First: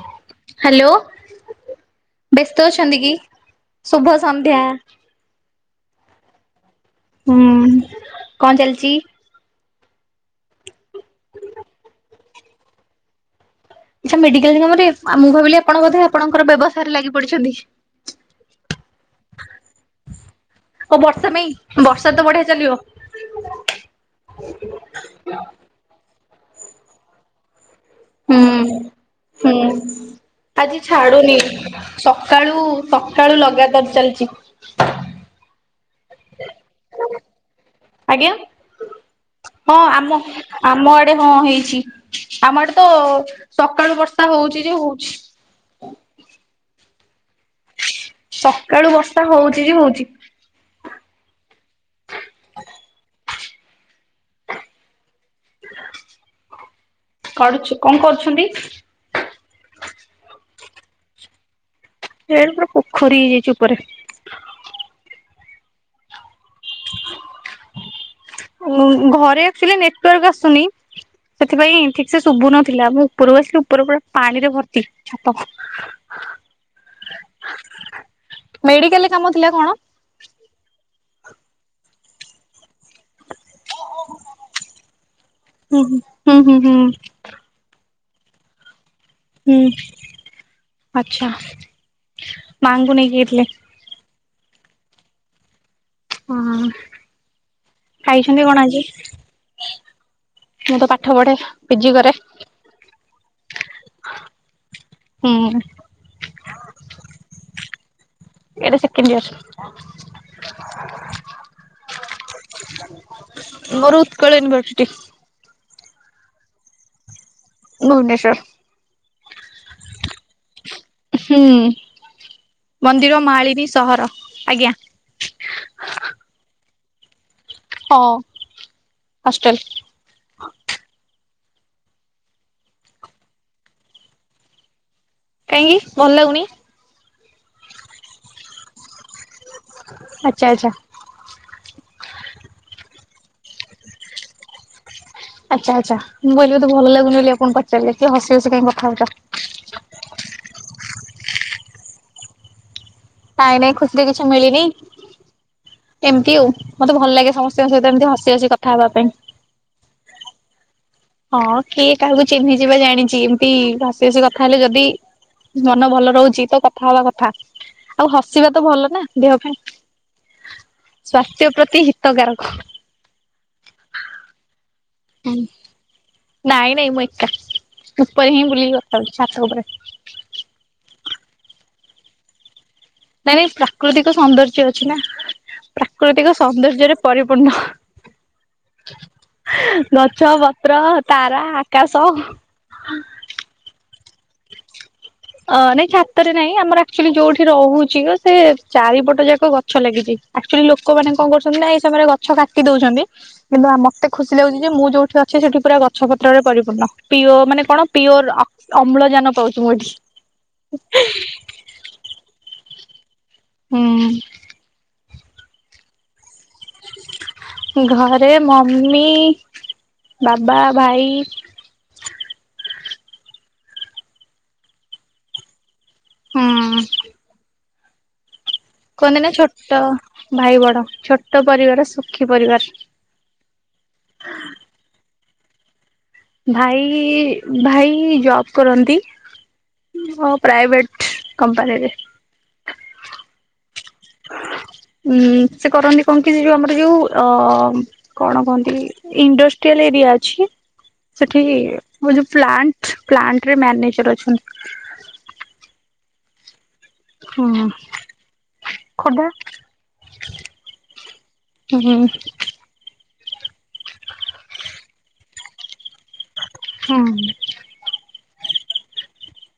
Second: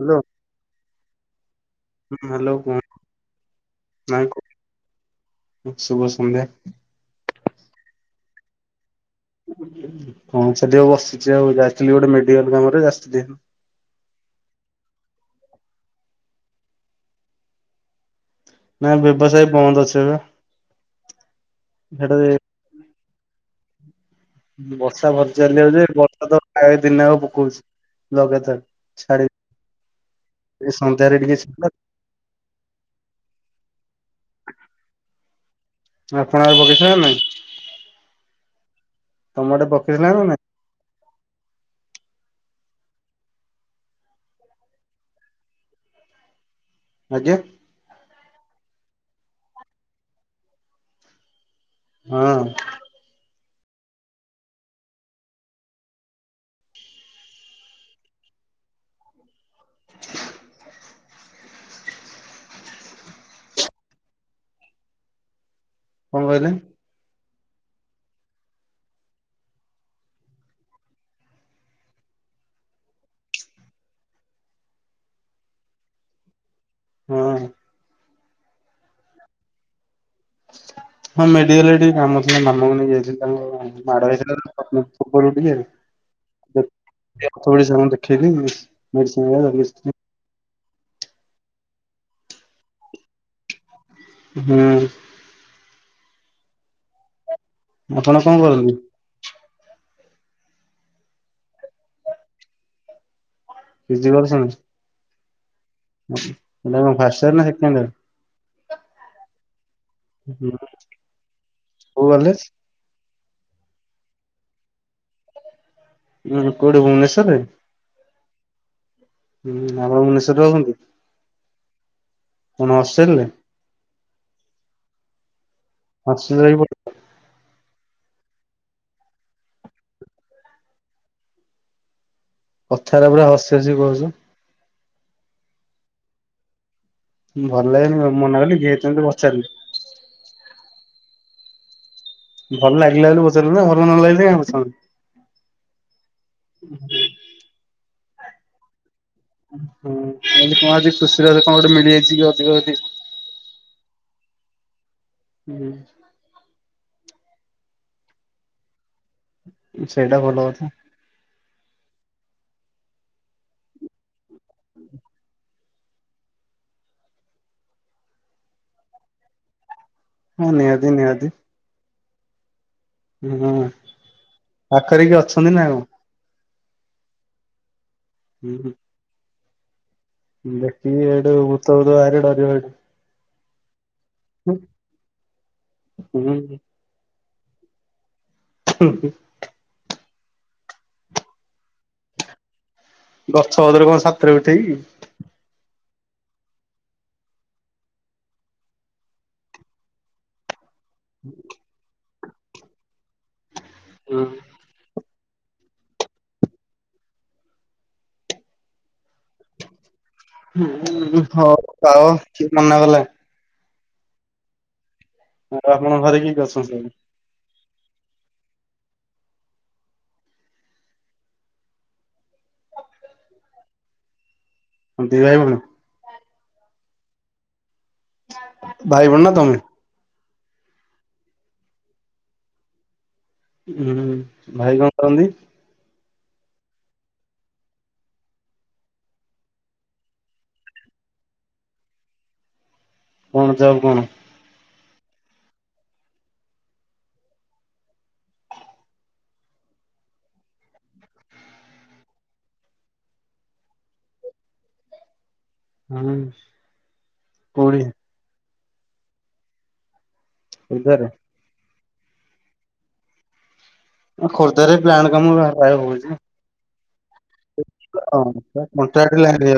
Hello hello! ହୁଁ, hello ବ୍ୟସ୍ତ କଣ ଅଛନ୍ତି କି ଶୁଭ ସନ୍ଧ୍ୟା! ସୁୁଭ ସନ୍ଧ୍ୟେ। ହୁଁ କଣ ଚାଲିଛି? ହଁ ସେଦି ଆଉ ବସିଛି ଆଉ ଯାଇଥିଲି ଗୋଟେ ମେଡିକାଲ କାମରେଥିଲି ଆଛା ମେଡିକାଲ ନିଗମରେ, ମୁଁ ଭାବିଲି ଆପଣ ବୋଧେ ଆପଣଙ୍କର ବ୍ୟବସାୟରେ ଲାଗି ପଡିଛନ୍ତି। ନାଇଁ ବ୍ୟବସାୟ ବନ୍ଦ ଅଛି ଏବେ ଆଉ ବର୍ଷା ପାଇଁ ସେଟା ବର୍ଷା ତ ବଢିଆ ଚାଲିବ। [inaudible] ବର୍ଷା ଭରି ଚାଲି ହଉଛି ବର୍ଷା ତ ଦିନ ଆ ପକଉଛି ହୁଁ ଲଗେଇଥା ଛାଡି ହୁଁ ଏ ଆଜି ସନ୍ଧ୍ୟାରେ ଟିକେ ଛାଡୁନି ଛାଡିଲା ସକାଳୁ ସକାଳୁ ଲଗା ଆପଣ ବଗିଚା ନାଇଁ ଆଜ୍ଞା ତମ ଆଡେ ହଁ ପକେଇଥିଲା ଆମ ନା ନାଇଁ? ଆମ ଆଡେ ହଁ ହେଇଛି। ଆମଠ ତ ସକାଳୁ ବର୍ଷା ହଉଚ ଯେ ହଉଛି ଆଜ୍ଞା। ସକାଳୁ ବର୍ଷା ହଉଚ ଯେ ହଉଚ ହଁ। କରୁଛୁ କଣ କରୁଛନ୍ତି? [inaudible] ସେଇ ପୁରା ପୋଖରୀ ହେଇଯାଇଛି ଉପରେ କଣ କହିଲେ? ଘରେ ଆଚୁଲି ନେଟୱାର୍କ ଆସୁନି। ସେଥିପାଇଁ ଠିକ ସେ ଶୁଭୁ ନଥିଲା ମୁଁ ଉପରକୁ ଆସିଲି ଉପର ପୁରା ପାଣି ରେ ଭର୍ତ୍ତି ଛାପ [inaudible] ହଁ ମେଡିକାଲରେ କାମ ଥିଲା କଣ? ହଁ ମେଡିକାଲରେ ଟିକି କାମ ଥିଲା ମାମା ମାଡ଼ବ ଉଠ [unintelligible] ହୁଁ ହୁଁ ହୁଁ ହୁଁ। [unintelligible] ଆଛା ମାଙ୍କୁୁ ନେଇକିଥିଲେ? ହଁ। ହଁ ଆପଣ ଖାଇଛନ୍ତି କଣ କରନ୍ତି? ଆଜି? ମୁଁ ତ ପାଠ ପଢେ ପିଜି କରେ। [unintelligible] ହୁଁ। ଏଇଟା କଣ ଫାଷ୍ଟ ଇୟର ନା ସେକେଣ୍ଡ ଇୟର? ଏଇଟା ସେକେଣ୍ଡ ଇୟର। କୋଉ କଲେଜ? ମୋର ଉତ୍କଳ ୟୁନିଭର୍ସିଟି। ଉଁ ହୁଁ କୋଉଠି ଭୁବନେଶ୍ଵରରେ? ଭୁବନେଶ୍ଵର। ହୁଁ ଆପଣ ଭୁବନେଶ୍ଵର ରହୁଛନ୍ତି? ହୁଁ କଣ ମନ୍ଦିର ହଷ୍ଟେଲରେ? ମାଳିନୀ ସହର ଆଜ୍ଞା। [unintelligible] ହଁ ହଷ୍ଟେଲ। କଥାରେ ପୁରା ହସି ହସି କହୁଚ। କାହିଁକି ଭଲ ଲାଗୁନି? ଭଲ ଲାଗେନି କଣ ମୁଁ ମନା କଲି କି ହେଇଥି ପାଇଁ ତ ଆଚ୍ଛା ଆଚ୍ଛା। ଭଲ ଲାଗିଲା ବୋଲି ବ ଆଚ୍ଛା ଆଚ୍ଛା ମୁଁ କହିଲି ବୋଧେ ଭଲ ଲାଗୁନି ବୋଲି ଆପଣ ପଚାରିଲେ। କି ହସି ହସି କାଇଁ କଥା ହଉଚ। ହୁଁ କଣ ଆଜି ଖୁସିରେ ଆଜି କଣ ଗୋଟେ ମିଳିଯାଇଛି କି ଅଧିକ ଅଧିକ ନାଇଁ ନାଇଁ ଖୁସିରେ କିଛି ମିଳିନି ଏମିତି ଆଉ। ମତେ ଭଲ ଲାଗେ ସମସ୍ତଙ୍କ ସହିତ ଏମତି ହସି ହସି କଥା ହେବା ପାଇଁ। ସେଇଟା ଭଲ କଥା। ହଁ କିଏ କାହାକୁ ଚିହ୍ନିଚି ବା ଜାଣିଛି ଏମତି ହସି ହସି କଥା ହେଲେ ଯଦି ମନ ଭଲ ରହୁଚି। ତ କଥା ହବା କଥା, ଆଉ ହସିବା ତ ଭଲ ନା ଦେହ ପାଇଁ। ହଁ ନିହାତି ନିହାତି। ସ୍ୱାସ୍ଥ୍ୟ [unintelligible] ହୁଁ ପାଖରେ କିଏ ଅଛନ୍ତି ନା କଣ? ନାଇଁ ନାଇଁ ମୁଁ ଏକା ଉପରେ ହିଁ ହୁଁ ବୁଲିକି କଥା ହେଉଛି ଛାତ ଉପରେ। ଦେଖିକି ହେଇଠୁ ଭୁତଫୁତ ବାହାରିବ ଡରିବ ହେଇଠୁ। ନାଇଁ ନାଇଁ ପ୍ରାକୃତିକ ସୌନ୍ଦର୍ଯ୍ୟ ଅଛି ନା ପ୍ରାକୃତିକ ହୁଁ ସୌନ୍ଦର୍ଯ୍ୟରେ ପରିପୂର୍ଣ୍ଣ। ହୁଁ ହୁଁ। ଗଛ, ପତ୍ର, ତାରା, ଆକାଶ। ଗଛ ପତ୍ର ରେ କଣ। [unintelligible] ଅ ନାଇଁ ଛାତରେ ନାଇଁ ଆମର ଆକ୍ଚୁଆଲି ଯୋଉଠି ରହୁଚି, ସେ ଚାରିପଟ ଯାକ ଗଛ ଲାଗିଛି। ଆକ୍ଚୁଆଲି ଲୋ ଲୋକମାନେ କଣ କରୁଛନ୍ତି ନା ଏଇ ସମୟରେ ଗଛ କାଟି ଦଉଛନ୍ତି। କିନ୍ତୁ ମତେ ଖୁସି ଲାଗୁଛି ଯେ ମୁଁ ଯୋଉଠି ଅ ଛି ସେଠି ପୁରା ଗଛ ପତ୍ରରେ ପରିପୂର୍ଣ୍ଣ ପିଓ ମାନେ କଣ ପିଓର ଅମ୍ଳଜାନ ପାଉଛି ମୁଁ ଏଠି। ହଉ ପାଓ କିଏ ମାନା କଲା। ହୁଁ। ଆପଣଙ୍କ ଘରେ କିଏ କିଏ ଅଛନ୍ତି? ଘରେ ମମି, ବାବା, ଭାଇ। କଣ ଦି ଭାଇଭଉଣୀ? ହୁଁ। ଭାଇ କୁହନ୍ତି ଭଉଣୀ ନା ତମେ? ଛୋଟ ଭାଇ ବଡ ଛୋଟ ପରିବାର ସୁଖୀ ପରିବାର। ହୁଁ ଭାଇ କଣ କରନ୍ତି? ଭାଇ ଭାଇ ଜବ୍ କରନ୍ତି। ପ୍ରାଇଭେଟ କମ୍ପାନୀରେ। କଣ ଜବ୍ କଣ? ଉଁ ସେ କରନ୍ତି କଣ କି ଯୋଉ ଆମର ଯୋଉ ଅ କଣ କହନ୍ତି ଇଣ୍ଡଷ୍ଟ୍ରିଲ ଏରି ଅଛି। ସେଠି ଯୋଉ ପ୍ଲାଣ୍ଟ ପ୍ଲାଣ୍ଟରେ ମ୍ୟାନେଜର ଅଛନ୍ତି। ହଁ। ହଁ ଖୋଦା ସେରେ। ହୁଁ ହୁଁ। ଖୋର୍ଦଆରେ ପ୍ଲାଣ୍ଟ କାମ ଆପେ ଆପେ ହଉଚି। ହୁଁ। [unintelligible] ଥରେ ଅଧେ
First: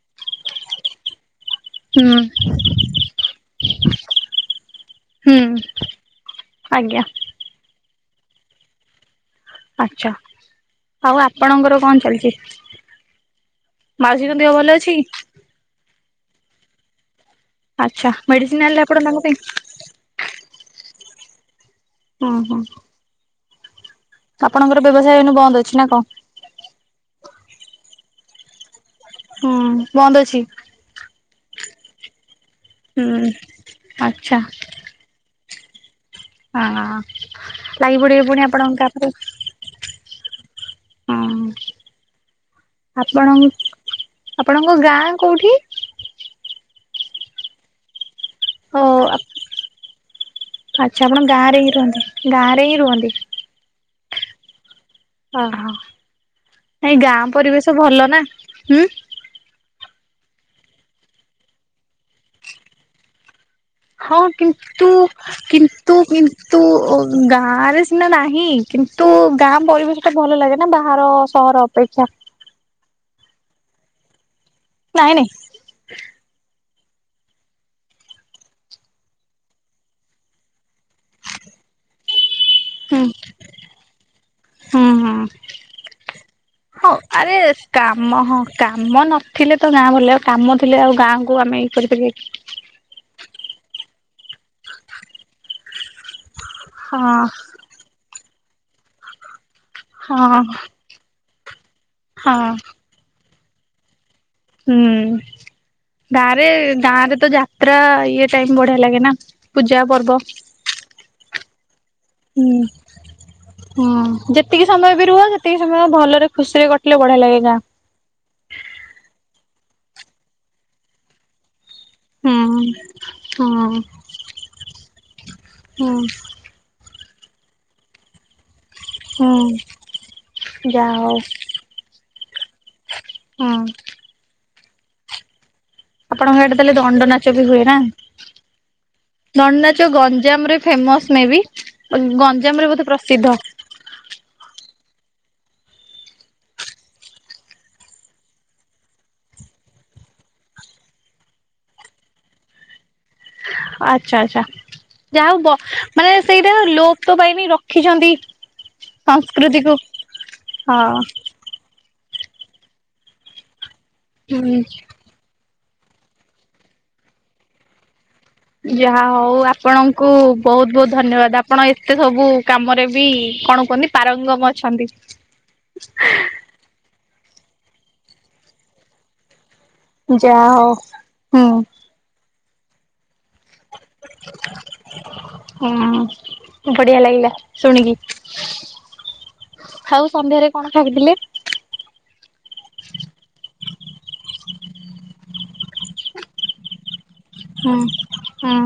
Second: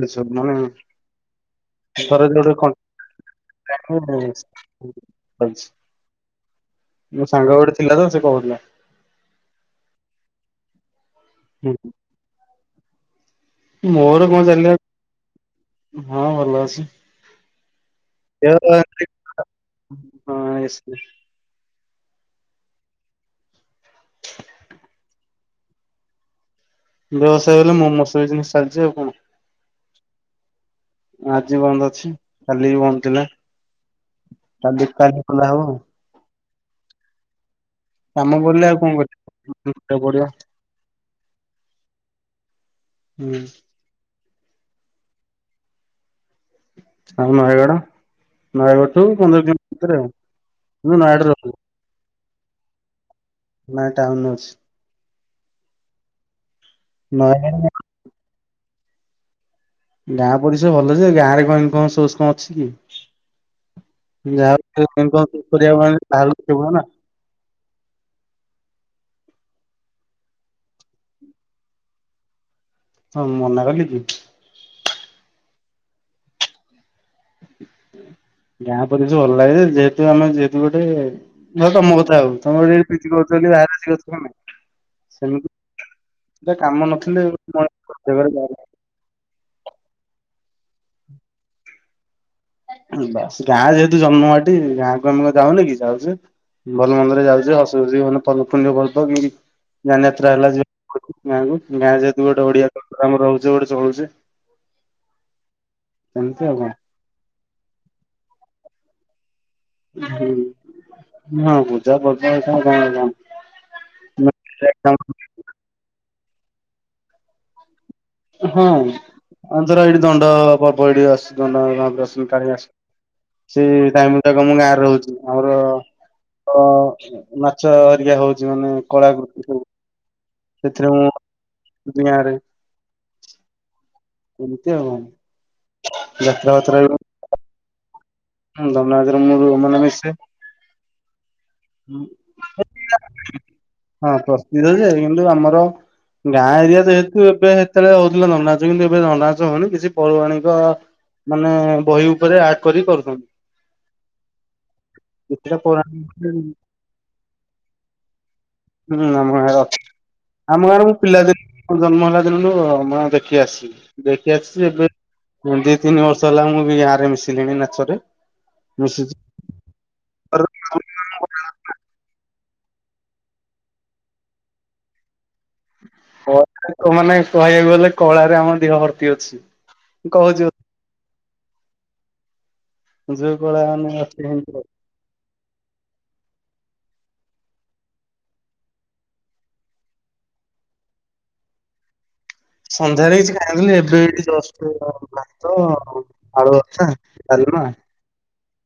ହୁଁ ଗୋଟେ କନ୍ [unintelligible] ହୁଁ ଆଜ୍ଞା ମୋ ସାଙ୍ଗ ଗୋଟେ ଥିଲାତ ସେ କହୁଥିଲା। ଆଛା, ଆଉ ଆପଣଙ୍କର କଣ ଚାଲିଚି? ମୋର କଣ ଚାଲିବ ଅଛି ହଁ, ଭଲ ଅଛି। ଆଚ୍ଛା, ମେଡିସିନ ଆଣିଲେ ଆପଣ ତାଙ୍କ ପାଇଁ? [unintelligible] ହଁ ହଁ। ଆପଣଙ୍କର ବ୍ୟବସାୟ ଏନୁ ବନ୍ଦ ଅଛି ନା କଣ? ବ୍ୟବସାୟ ହେଲେ ମୋମୋସ ବିଜନେସ ଚାଲିଛି ଆଉ। କଣ ହୁଁ, ବନ୍ଦ ଅଛି। ଆଜି ବନ୍ଦ ଅଛି, କାଲି ବି ବନ୍ଦ ଥିଲା, ହୁଁ ଆଚ୍ଛା କାଲି କାଲି ଖୋଲା ହବ ଆଉ। ହଁ, ଲାଗି ପଡ଼ିବେ କାମ ପୁଣି ପଡ଼ିଲେ ଆଉ ଆପଣଙ୍କ କଣ କରିବା ପଡିବ କାମରେ ହଁ, ଆପଣ ହୁଁ ନ୍ ଆପଣଙ୍କ ଗାଁ କୋଉଠି? ଆମର ନୟାଗଡ଼। ଓ ନୟାଗଡ଼ଠୁ ପନ୍ଦର କିଲୋ ମି ଭିତରେ ଆଉ କିନ୍ତୁ ଆଚ୍ଛା ଆପଣ ନୟାଗଡ଼ ରେ ଗାଁ ରହୁ। ହିଁ ରୁହନ୍ତି ଗାଁ ରେ ହିଁ ରୁହନ୍ତି? ଟାଉନ ଅଛି। ଓହୋ, ଏଇ ଗାଁ ନୟାଗଡ଼ ପରିବେଶ ଭଲ ନା। ହୁଁ। ଗାଁ ପରିସର ଭଲଯେ, ଗାଁ ରେ କଣ ଇନକମ୍ସ ସୋର୍ସ କଣ ଅଛି କି? ହଁ, ଯାହା କିନ୍ତୁ କରିବାକୁ କିନ୍ତୁ ମାନେ ବାହାରକୁ କିନ୍ତୁ ଯିବୁ ନା ଗାଁ ରେ ସିନା ନାହିଁ, କିନ୍ତୁ ଗାଁ ପରିବେଶ ଟା ଭଲ ଲାଗେ ନା ବାହାର ସହର ଅପେକ୍ଷା। ହଁ ମନା କଲି କି? ନାଇଁ ନାଇଁ। ଗାଁ ପରିବେଶ ଭଲ ଲାଗେ ଯେ, ଯେହେତୁ ଆମେ ଯେହେତୁ ଭ ତମ କଥା ଆଉ ତମରିତି ହୁଁ ପିଜି କରୁଚ କି ଆର୍ଟ୍ସ କରୁଚ। ସେମିତି ଏଟା କାମ ହଁ ନଥିଲେ ଆରେ ମଣିଷ କାମ ଜାଗାରେ ହଁ ଯାଉନି। କାମ ନଥିଲେ ତ ଗାଁ ବୁଲିବାକୁ କାମ ଥିଲେ ଆଉ, ଗାଁକୁ ଆମେ ଇ କରିପାରିବା କି? ବାସଗାଁ ଯେହେତୁ, ଜନ୍ମମାଟି ଗାଁକୁ ଆମେ କଣ ଯାଉନୁ କି? ଯାଉଚୁ। ଭଲ ହଁ ମନ୍ଦରେ ଯାଉଚୁ, ଆସୁଛି ମାନେ ପ ଫୁ ପୁନ୍ୟ ପର୍ବ ଉଁ ଉଁ ଯାନଯାତ୍ରା ହଁ ହେଲା ଯେ ନାଇଁମ ଗାଁ ଯେହେତୁ, ହଁ ଗୋଟେ ଓଡିଆ ସେଠି ଆମେ ରହୁଚେ ଗୋଟେ ଚଳୁଛେ। ହୁଁ, ଗାଁ ରେ ଆଉ କଣ। ଗାଁ ରେ ତ ଯାତ୍ରା ଇଏ ଟାଇମ ବ ଲାଗେ ନା। ପୂଜା ପର୍ବ। ହୁଁ, ହହୁ। ହୁଁ, ହଁ ଯେତିକି ସମୟ ବି ରୁହ ସେତିକି ସମୟ ଭଲରେ ଖୁସିରେ କଟିଲେ ବଢିଆ ଲାଗେ ଗାଁ। ହଁ, ଅଞ୍ଚରା ଏଇଠି ଦଣ୍ଡ ପର୍ବ ଏଇଠି ଆସଚି ନା ଦ ରସୁଲ ହୁଁ କାଡେ ଆସ ସେ, ହଁ ଡାଇମୁଣ୍ଡା କ ଆମ ଗାଁରେ ରହୁଛି। ହୁଁ ଆମର ନାଚ ହରିକା ହଉଛି ମାନେ କଳାକୃତି ସବୁ ହୁଁ ସେଥିରେ ଯାହା ହଉ ମୁଁ ଦିଆ ରେ ହୁଁ। କେମିତି ହବ? ଆପଣଙ୍କ ଆଡେ ତାହେଲେ, ଦଣ୍ଡ ନାଚ ବି ହୁଏ ନା ଦଣ୍ଡନାଚରେ ମୁଁ ମାନେ ଦଣ୍ଡନାଚ ମିଶେ। ଗଞ୍ଜାମରେ ଫେମସ ମେବି ଓ ଗଞ୍ଜାମ ରେ ବୋଧେ ପ୍ରସିଦ୍ଧ। ହଁ ପ୍ରସ୍ତିତ ଯେ କିନ୍ତୁ, ଆମର ଗାଁ ଏରିଆ ଯେହେତୁ, ଏବେ ସେତେବେଳେ ହଉଥିଲା ଦଣ୍ଡନାଚ। କିନ୍ତୁ, ଏବେ ଦଣ୍ଡନାଚ ହଉନି କିଛି ପୌରରାଣୀକ ମାନେ ବହି ଉପରେ ଆଟ୍ କରି କରୁଛନ୍ତି। ଆଚ୍ଛା ଆଚ୍ଛା। ଯାହା ହଉ କିଛିଟା ପୌରାଣିକ ମାନେ ସେଇଟା ଲୋପ ତ ପାଇନି ରଖିଛନ୍ତି। ହୁଁ। ଆମ ଗାଁ ରେ ସଂସ୍କୃତିକୁ। ଅଛି। ଆମ ହଁ ଗାଁ ରେ ମୁଁ ପିଲାଦିନ ଜନ୍ମ ହେଲା ଦିନରୁୁ ମୁଁ ଦେଖି ଆସିିଛି। ଦେଖି ହୁଁ ଆସିଛି ଏବେ ଦି ତିନି ବର୍ଷ ହେଲା ମୁଁ ବି ଗାଁ ରେ ମିଶିଲିଣି ନାଚରେ ଯାହା ମିଶିଛି। ହଉ ଆପଣଙ୍କୁ ବହୁତ ବହୁତ ଧନ୍ୟବାଦ। ଆପଣ ଏତେ ସବୁ କାମରେ ବି କଣ କୁହନ୍ତି ପାରଙ୍ଗମ ଅଛନ୍ତି। କଳା ମାନେ କହିବାକୁ ଗଲେ କଳାରେ ଆମ ଦେହ ଭର୍ତ୍ତି ଅଛି। ଯା କହୁଛି ହଉ ହୁଁ। ଯୋଉ କଳା ମାନେ ଅଛି। ହୁଁ। ବଢିଆ ଲାଗିଲା ଶୁଣିକି ଆଉ ସନ୍ଧ୍ୟାରେ କଣ ଖାଉଥିଲେ? ସନ୍ଧ୍ୟାରେ କିଛି ତ ଆଳୁଭର୍ତା, ଡାଲମା। ହୁଁ। ହୁଁ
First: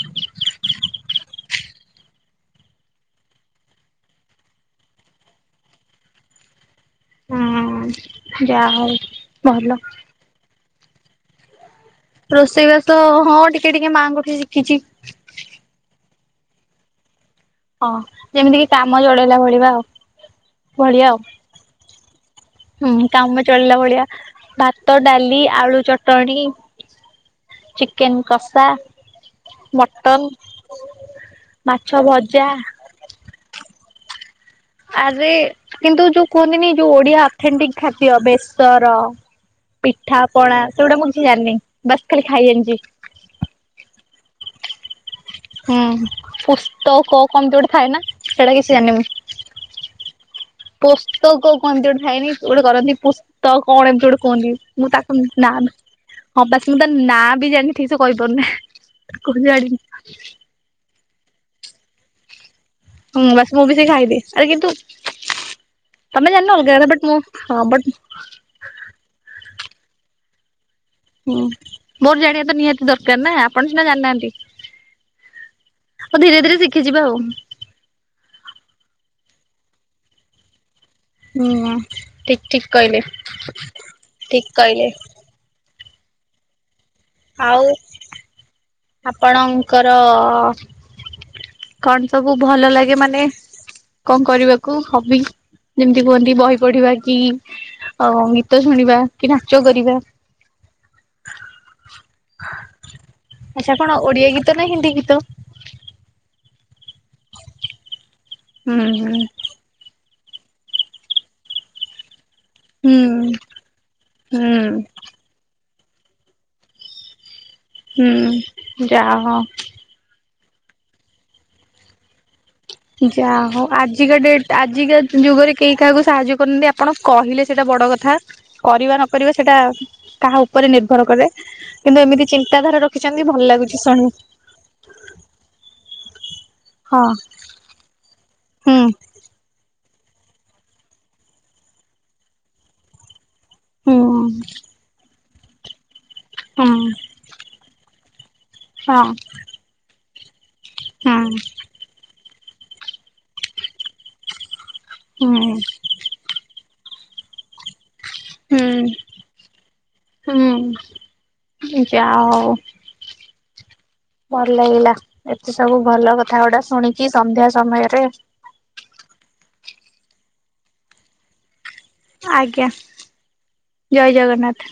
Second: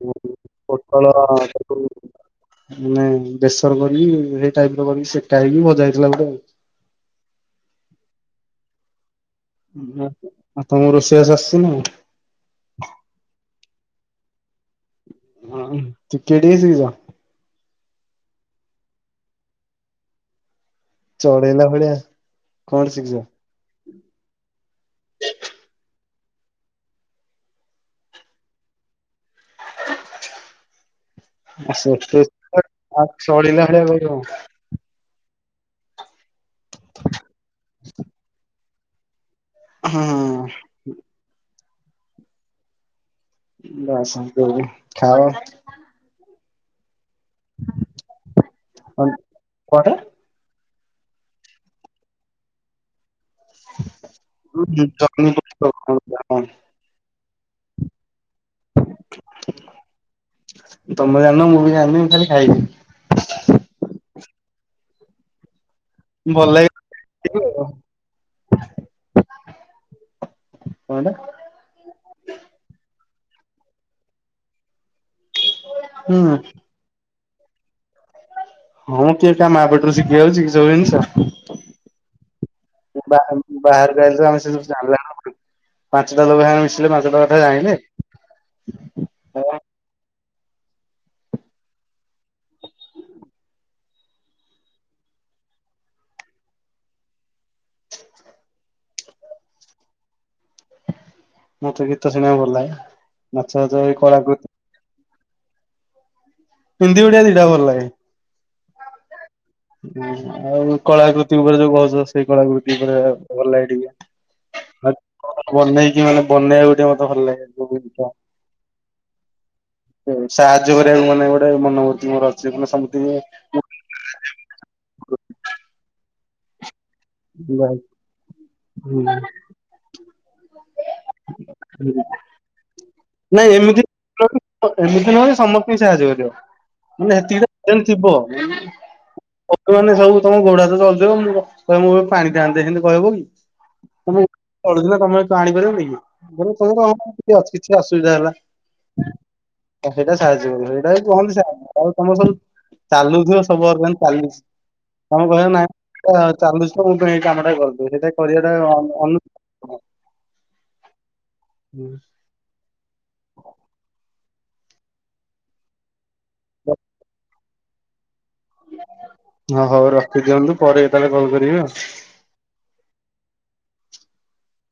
[unintelligible] କଣ ତା ମାନେ ବେସର କରି ସେଇ ଟାଇପ ର କରି ସେକା ହେଇକି ଭଜା ହେଇଥିଲା ଗୋଟେ ଆଉ। ହୁଁ ଯା ହଉ। ଭଲ। ଆ ତମକୁ ରୋଷେଇଆବାସ ଆସିଛି ନା? ମାଁ। [unintelligible] ହଁ। [unintelligible] ହଁ। ଯେମିତି କି କାମ ଜଳେଇଲା ଭଳିଆ ଆଉ। ଭଳିଆ ଆଉ ଚଡେଇଲା ଭଳିଆ ଆଉ। ହୁଁ। କାମ ଚଳିଲା ଭଳିଆ ଭାତ, ଡାଲି, ଆଳୁ ଚଟଣି ଚିକେନ କଷା, ମଟନ୍ [unintelligible] ଚଳେଇଲା ଭଳିଆ କଣ? ଆରେ କିନ୍ତୁ ଯୋଉ କୁହନ୍ତିନି ଯୋଉ ଓଡିଆ ଅଥେଣ୍ଟିକ ଖାଦ୍ୟ ବେଶର ହଁ ପିଠା ପଣା ସେଗୁଡା ମୁଁ କିଛି ଜାଣିିନି। ବାସ ଖାଲି ଖାଇ ଜଣିଛି [inaudible] ହୁଁ ପୁସ୍ତକ କମତି ଗୋଟେ ଥାଏ ନା ସେଇଟା କିଛି ଜାଣିନି ମୁଁ କଣଟା? ପୋସ୍ତକ କୁହନ୍ତି ଗୋଟେ ଥାଇନି ଗୋଟେ କରନ୍ତି? ତଉ କଣ ଏମିତି ଗୋଟେ କୁହନ୍ତିି ମୁଁ ତାକୁ ଜହ୍ନି ନା ପତ୍ର। ହଁ ବାସ ମୁଁ ତ ନାଁ ବି ଜାଣିନି ଠିକ୍ସେ କହିପାରୁନି ତାକୁ ଜାଣିନି ତମ [unintelligible] ଖାଲି ଖାଇ। ହଁ ବାସ ମୁଁ ବି ସେ ଖାଇଦିଏ ଆରେ କିନ୍ତୁ ତମେ ଭଲ ଜାଣିନ ଲାଗେ [unintelligible] ବଟ୍ ଖାଇବି ମୁଁ ଆଉ। ବଟ୍ କଣଟା ହୁଁ। ମୋର ଜାଣିବା ତ ନିହାତି ଦରକାର ନା ଆପଣ ସିନା ଜାଣିନାହାନ୍ତି ହୁଁ ଆଉ ଧୀରେ ଧୀରେ ଶିଖିଯିବା ଆଉ। ହଁ। କେ କା ମା ପେଟରୁ ସିଖିଯାଉଛି କି ସବୁ ଜିନିଷ ହୁଁ ଠିକ ଠିକ କହିଲେ ବା ବାହାରହାର [unintelligible] ଆମ ଠିକ କହିଲେ ଚାଲ ପାଞ୍ଚଟା ଲୋକ ସଙ୍ଗେ ମିଶିଲେ ପାଞ୍ଚଟା କଥା ଆଉ ଜାଣିଲେ ଆଉ ଆପଣଙ୍କର କଣ ସବୁ ଭଲ ଲାଗେ ମାନେ କଣ କରିବାକୁ ହବି? ଯେମିତି କୁହନ୍ତି ବହି ପଢିବା କି ଅ ଗୀତ ଶୁଣିବା କି ନାଚ କରିବା। ମତେ ଗୀତ ଶୁଣିବାକୁ ଭଲ ଲାଗେ। ନାଚ ବାଚ ଆଚ୍ଛା। ଏଇ କଣ ଓଡିଆ କଳାକୃତି ଗୀତ ନା ହିନ୍ଦୀ ଗୀତ? ହିନ୍ଦୀ, ଓଡ଼ିଆ ଦିଟା ଆଙ୍କ ଭଲ ଲାଗେ। ହୁଁ ହୁଁ। ହୁ ଆଉ କଳାକୃତି ଉପରେ ଯୋଉ କହୁଛ। ସେ କଳାକୃତି ଉପରେ ହୁଁ। ଭଲ ଲାଗେ ଟିକେ ହୁଁ ହୁଁ କି ମାନେ ବନେଇବା ଗୋଟେ ମତେ ଭଲ ଲାଗେ। ଯୋଉ ଜିନିଷ। ହୁଁ ଯାହା ହଉ। ସାହାଯ୍ୟ କରିବାକୁ ମାନେ ଗୋଟେ ମନବୂର୍ତ୍ତି ମୋର ଅଛି ମାନେ ଯା ହଉ ଆଜିକା ଡେଟ ଆଜିକା ଯୁଗରେ କେହି କାହାକୁ ସାହାଯ୍ୟ କରୁନାହାନ୍ତି ଆପଣ ଆପଣ କହିଲେ ସେଇଟା ବଡ ସମସ୍ତିଙ୍କି କଥା କରିବା ନକରିବା ସେଇଟା କାହା ଉପରେ ନିର୍ଭର କରେ। କିନ୍ତୁ ଏମିତି ଚିନ୍ତାଧାରା ରଖି ନାଇଁ ଏମିତି ଏମିତି ନୁହେଁ ସମସ୍ତିଙ୍କୁ ସାହାଯ୍ୟ କରିବ ହଁ ସେଟା ଥିବ। ହୁଁ ମାନେ ସବୁ ତମ ଗୋଡ ହାତ ଚଳୁଥିବ ମୁଁ କହିବି ପାଣିଟେ ଆଣିଦେ ସେମିତି କହିବ କି? ହୁଁ ତମେ ଚୁଥିଲା ତମେ ତୁ ଆଣିପାରିବ ହୁଁ [unintelligible] ଅସୁବିଧା ହେଲା ହଁ ସେଇଟା ସାହାଯ୍ୟ କର ସେଇଟା ବି ହୁଁ କୁହନ୍ତି ସାହାଯ୍ୟ ଆଉ ତମର ସବୁ ଚାଲୁଥିବ ସବୁ ଅର୍ଗ ଚାଲିଛି ତମେ ହୁଁ କହିବ ନାଇଁ ଚାଲୁଚି ପାଇଁ ଏଇ କାମଟା କରିଦେ ସେଇଟା କରିବାଟା ଅନୁ ହୁଁ ଯାହା ହଉ ଭଲ ଲାଗିଲା ଏତେ ସବୁ ଭଲ କଥା ଗୋଟା ଶୁଣିକି ସନ୍ଧ୍ୟା ସମୟରେ ହଁ ହଉ ରଖିଦିଅନ୍ତୁ ପରେ ଏ କେତଳେ କଲ କରିବେ ଆଉ। ଆଜ୍ଞା ଜୟ ଜଗନ୍ନାଥ।